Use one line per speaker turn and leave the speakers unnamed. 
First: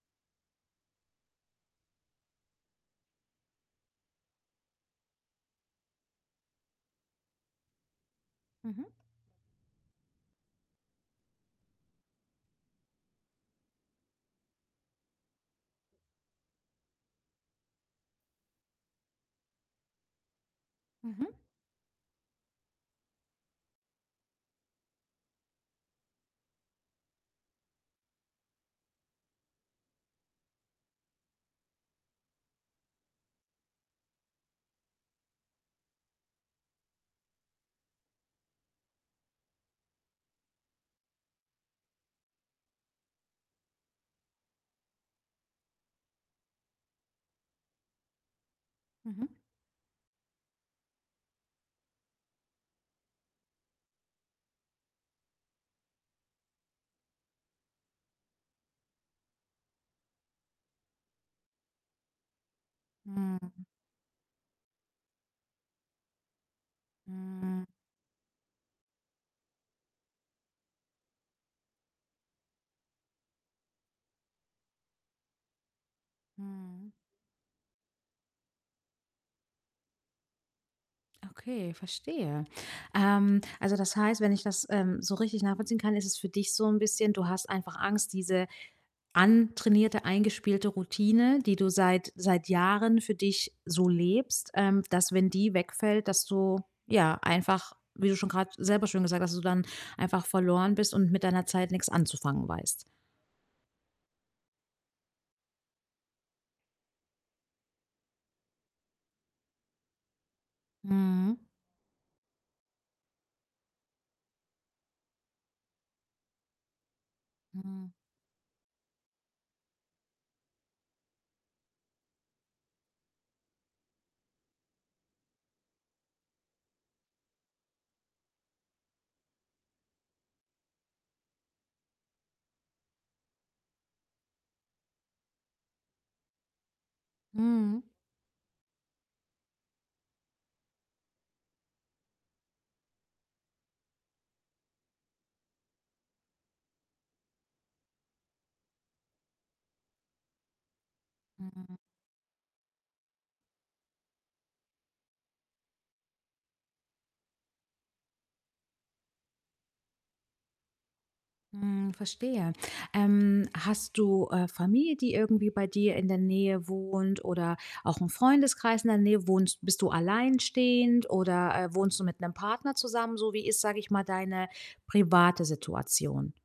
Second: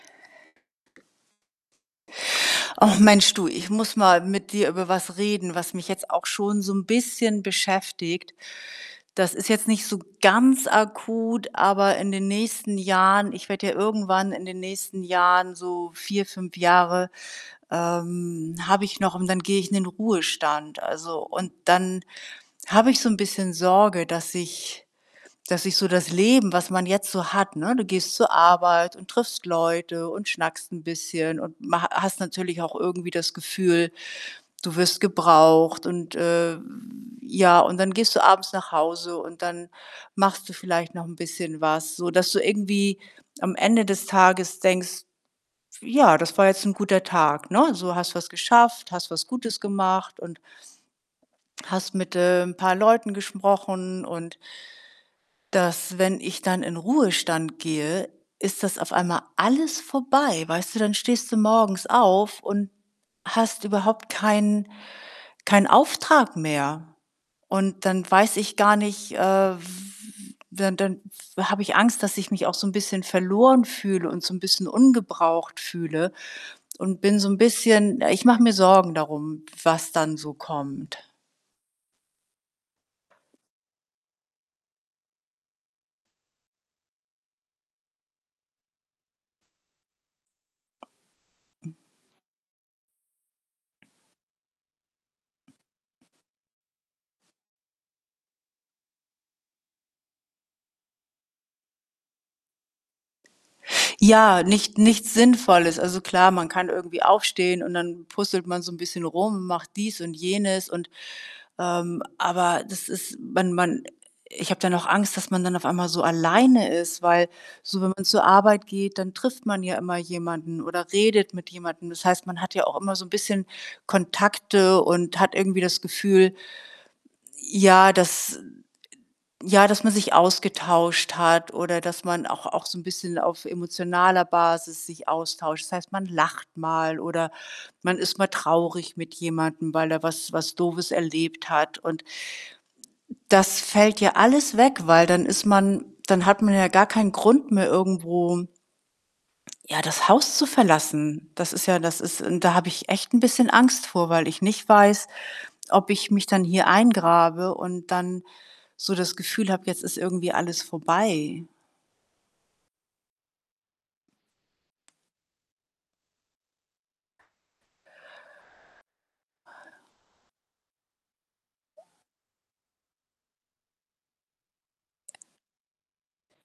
Ach Mensch du, ich muss mal mit dir über was reden, was mich jetzt auch schon so 'n bisschen beschäftigt.
Mhm.
Das ist jetzt nicht so ganz akut, aber in den nächsten Jahren ich werde ja irgendwann in den nächsten Jahren so 4, 5 Jahre, ähm, habe ich noch und dann gehe ich in den Ruhestand. Also
Mhm.
und dann habe ich so 'n bisschen Sorge, dass ich dass ich so das Leben, was man jetzt so hat ne, du gehst zur Arbeit und triffst Leute und schnackst 'n bisschen und ma hast natürlich auch irgendwie das Gefühl, du wirst gebraucht und, äh, ja und dann gehst du abends nach Hause und dann machst du vielleicht noch 'n bisschen was, so, dass du irgendwie am Ende des Tages denkst: „Ja, das war jetzt 'n guter Tag“, ne? So, hast was geschafft, hast was
Mhm.
Gutes gemacht und hast mit, ähm, paar Leuten gesprochen und, dass wenn ich dann in Ruhestand gehe, ist das auf einmal alles vorbei, weißt du? Dann stehst du morgens auf und
Mhm.
hast überhaupt keinen keinen Auftrag mehr
Mhm.
und dann weiß ich gar nicht äh, w dann dann w habe ich Angst, dass ich mich auch so 'n bisschen verloren fühle und so 'n bisschen ungebraucht fühle
Mhm.
und bin so 'n bisschen ich mache mir Sorgen darum, was dann so kommt.
Okay, verstehe. Ähm, also, das heißt, wenn ich das, ähm, so richtig nachvollziehen kann, ist es für dich so 'n bisschen du hast einfach Angst, diese antrainierte, eingespielte Routine, die du seit seit Jahren für dich so lebst ähm, dass, wenn die wegfällt, dass du, ja, einfach, wie du schon grad selber schön gesagt hast dass du dann einfach verloren bist und mit deiner Zeit nix anzufangen weißt.
Ja, nicht nichts Sinnvolles. Also, klar, man kann irgendwie aufstehen und dann puzzelt man so 'n bisschen rum, macht dies und jenes und,
Mhm.
ähm aber das ist man man ich habe dann auch Angst, dass man dann auf einmal so alleine ist, weil so, wenn
Mhm.
man zur Arbeit geht, dann trifft man ja immer jemanden oder redet mit jemandem. Das heißt, man hat ja auch immer so 'n bisschen Kontakte und hat irgendwie das Gefühl, ja, dass d ja, dass man sich ausgetauscht hat oder dass man auch auch so 'n bisschen auf emotionaler Basis sich austauscht. Das heißt, man lacht mal oder
Mhm.
man ist mal traurig mit jemandem, weil er was was Doofes erlebt hat und das fällt ja alles weg, weil dann ist man dann hat man ja gar keinen Grund mehr irgendwo ja, das Haus zu verlassen. Das ist
Mhm.
ja das ist und da habe ich echt 'n bisschen Angst vor, weil ich nicht weiß, ob ich mich dann hier eingrabe und dann so das Gefühl habe, jetzt ist irgendwie alles vorbei.
Mhm, verstehe. Ähm, hast du, äh, Familie, die irgendwie bei dir in der Nähe wohnt oder auch 'n Freundeskreis in der Nähe? Wohnst bist du alleinstehend oder, äh, wohnst du mit 'nem Partner zusammen? So wie ist, sage ich mal, deine private Situation?